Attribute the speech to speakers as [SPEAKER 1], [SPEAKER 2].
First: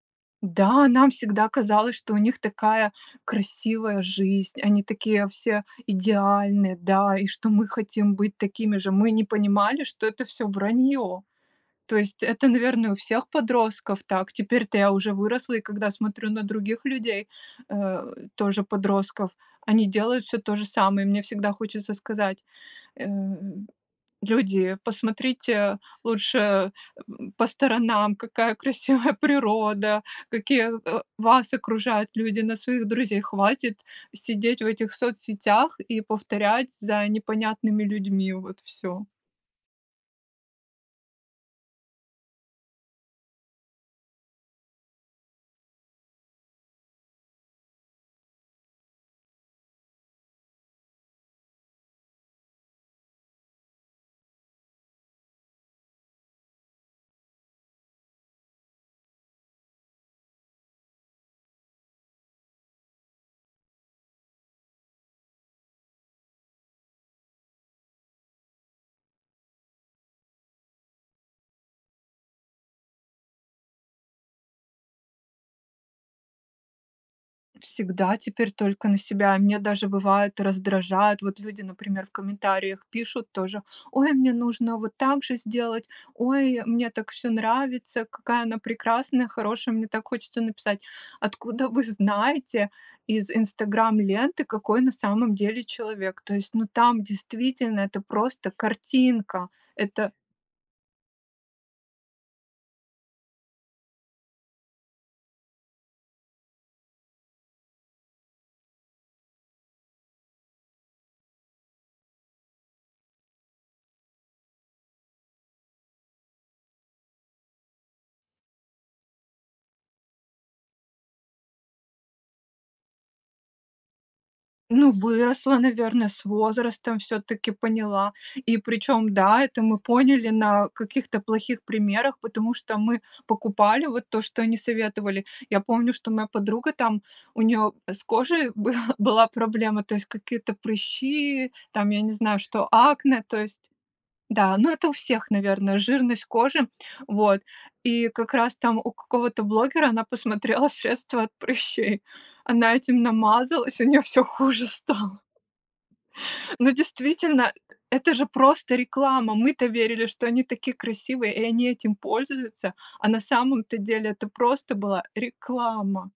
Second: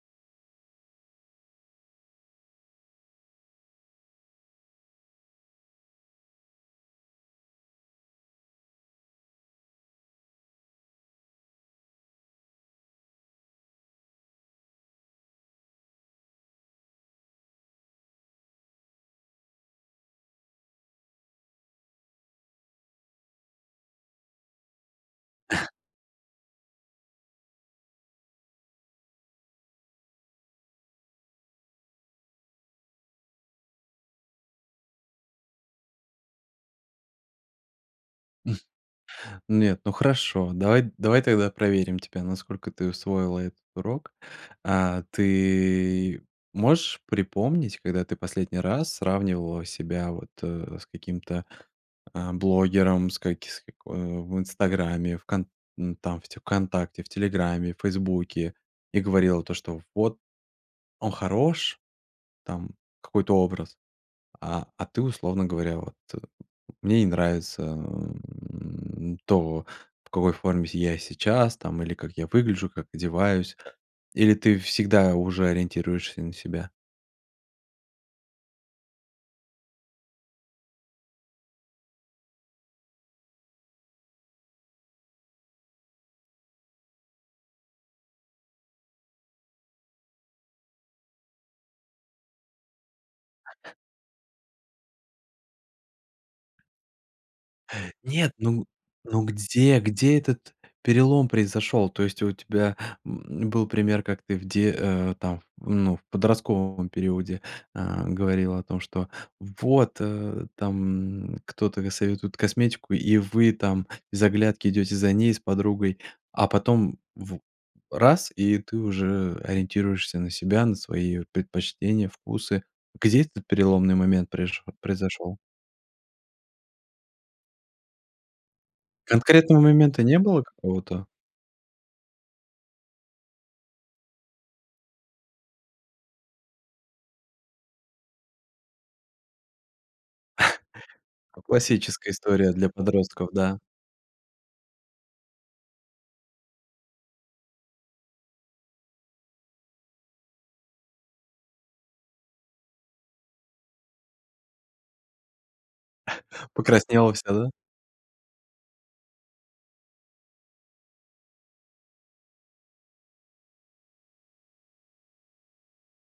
[SPEAKER 1] Да, нам всегда казалось, что у них такая красивая жизнь, они такие все идеальные, да, и что мы хотим быть такими же. Мы не понимали, что это всё враньё. То есть это, наверное, у всех подростков так. Теперь-то я уже выросла. И когда смотрю на других людей, э, тоже подростков, они делают всё то же самое. И мне всегда хочется сказать, эм: "Люди, посмотрите лучше эм м, по сторонам, какая красивая природа, какие, э, вас окружают люди, на своих друзей. Хватит сидеть в этих соцсетях и повторять за непонятными людьми вот всё".
[SPEAKER 2] Нет, ну, хорошо, давай давай тогда проверим тебя, насколько ты усвоила этот урок. А, ты можешь припомнить, когда ты последний раз сравнивала себя вот, э, с каким-то, а, блогером, с каки с како э, в "Инстаграме", в кон м, там те "Вконтакте", в "Телеграме", "Фейсбуке", и говорила то, что: "Вот он хорош". Там какой-то образ. А а ты, условно говоря, вот: "Мне не нравится, м, то, в какой форме с я сейчас там, или как я выгляжу, как одеваюсь". Или ты всегда уже ориентируешься на себя?
[SPEAKER 1] Всегда теперь только на себя. Меня даже, бывает, раздражает. Вот люди, например, в комментариях пишут тоже: "Ой, мне нужно вот так же сделать. Ой, мне так всё нравится. Какая она прекрасная, хорошая". Мне так хочется написать: "Откуда вы знаете из "Инстаграм" ленты, какой на самом деле человек?" То есть, ну, там действительно это
[SPEAKER 2] Нет,
[SPEAKER 1] просто
[SPEAKER 2] ну ну,
[SPEAKER 1] картинка.
[SPEAKER 2] где
[SPEAKER 1] Это
[SPEAKER 2] где этот перелом произошёл? То есть, а у тебя, м м, был пример, как ты где, э, там, ну, в подростковом периоде, а, говорила о том, что, вот, э, там кто-то достаёт вот косметику, и вы там без оглядки идёте за ней с подругой. А потом в раз, и ты уже ориентируешься на себя, на свои вот предпочтения, вкусы. Где этот переломный момент преш
[SPEAKER 1] Ну,
[SPEAKER 2] произошёл?
[SPEAKER 1] выросла, наверное, с возрастом всё-таки поняла. И причём да, это
[SPEAKER 2] Конкретного
[SPEAKER 1] мы
[SPEAKER 2] момента не
[SPEAKER 1] поняли
[SPEAKER 2] было
[SPEAKER 1] на
[SPEAKER 2] какого-то?
[SPEAKER 1] каких-то плохих примерах, потому что мы покупали вот то, что они советовали. Я помню, что моя подруга там, у неё с кожей был была проблема. То есть какие-то прыщи там, я
[SPEAKER 2] Классическая
[SPEAKER 1] не знаю,
[SPEAKER 2] история
[SPEAKER 1] что
[SPEAKER 2] для
[SPEAKER 1] акне,
[SPEAKER 2] подростков,
[SPEAKER 1] то
[SPEAKER 2] да.
[SPEAKER 1] есть Да, ну это у всех, наверное, жирность кожи. Вот и как раз там у какого-то блогера она посмотрела средство от прыщей. Она этим намазалась, и у неё всё хуже стало. Но
[SPEAKER 2] Покраснела вся, да?
[SPEAKER 1] действительно, это же просто реклама. Мы-то верили, что они такие красивые и они этим пользуются. А на самом-то деле это просто была реклама.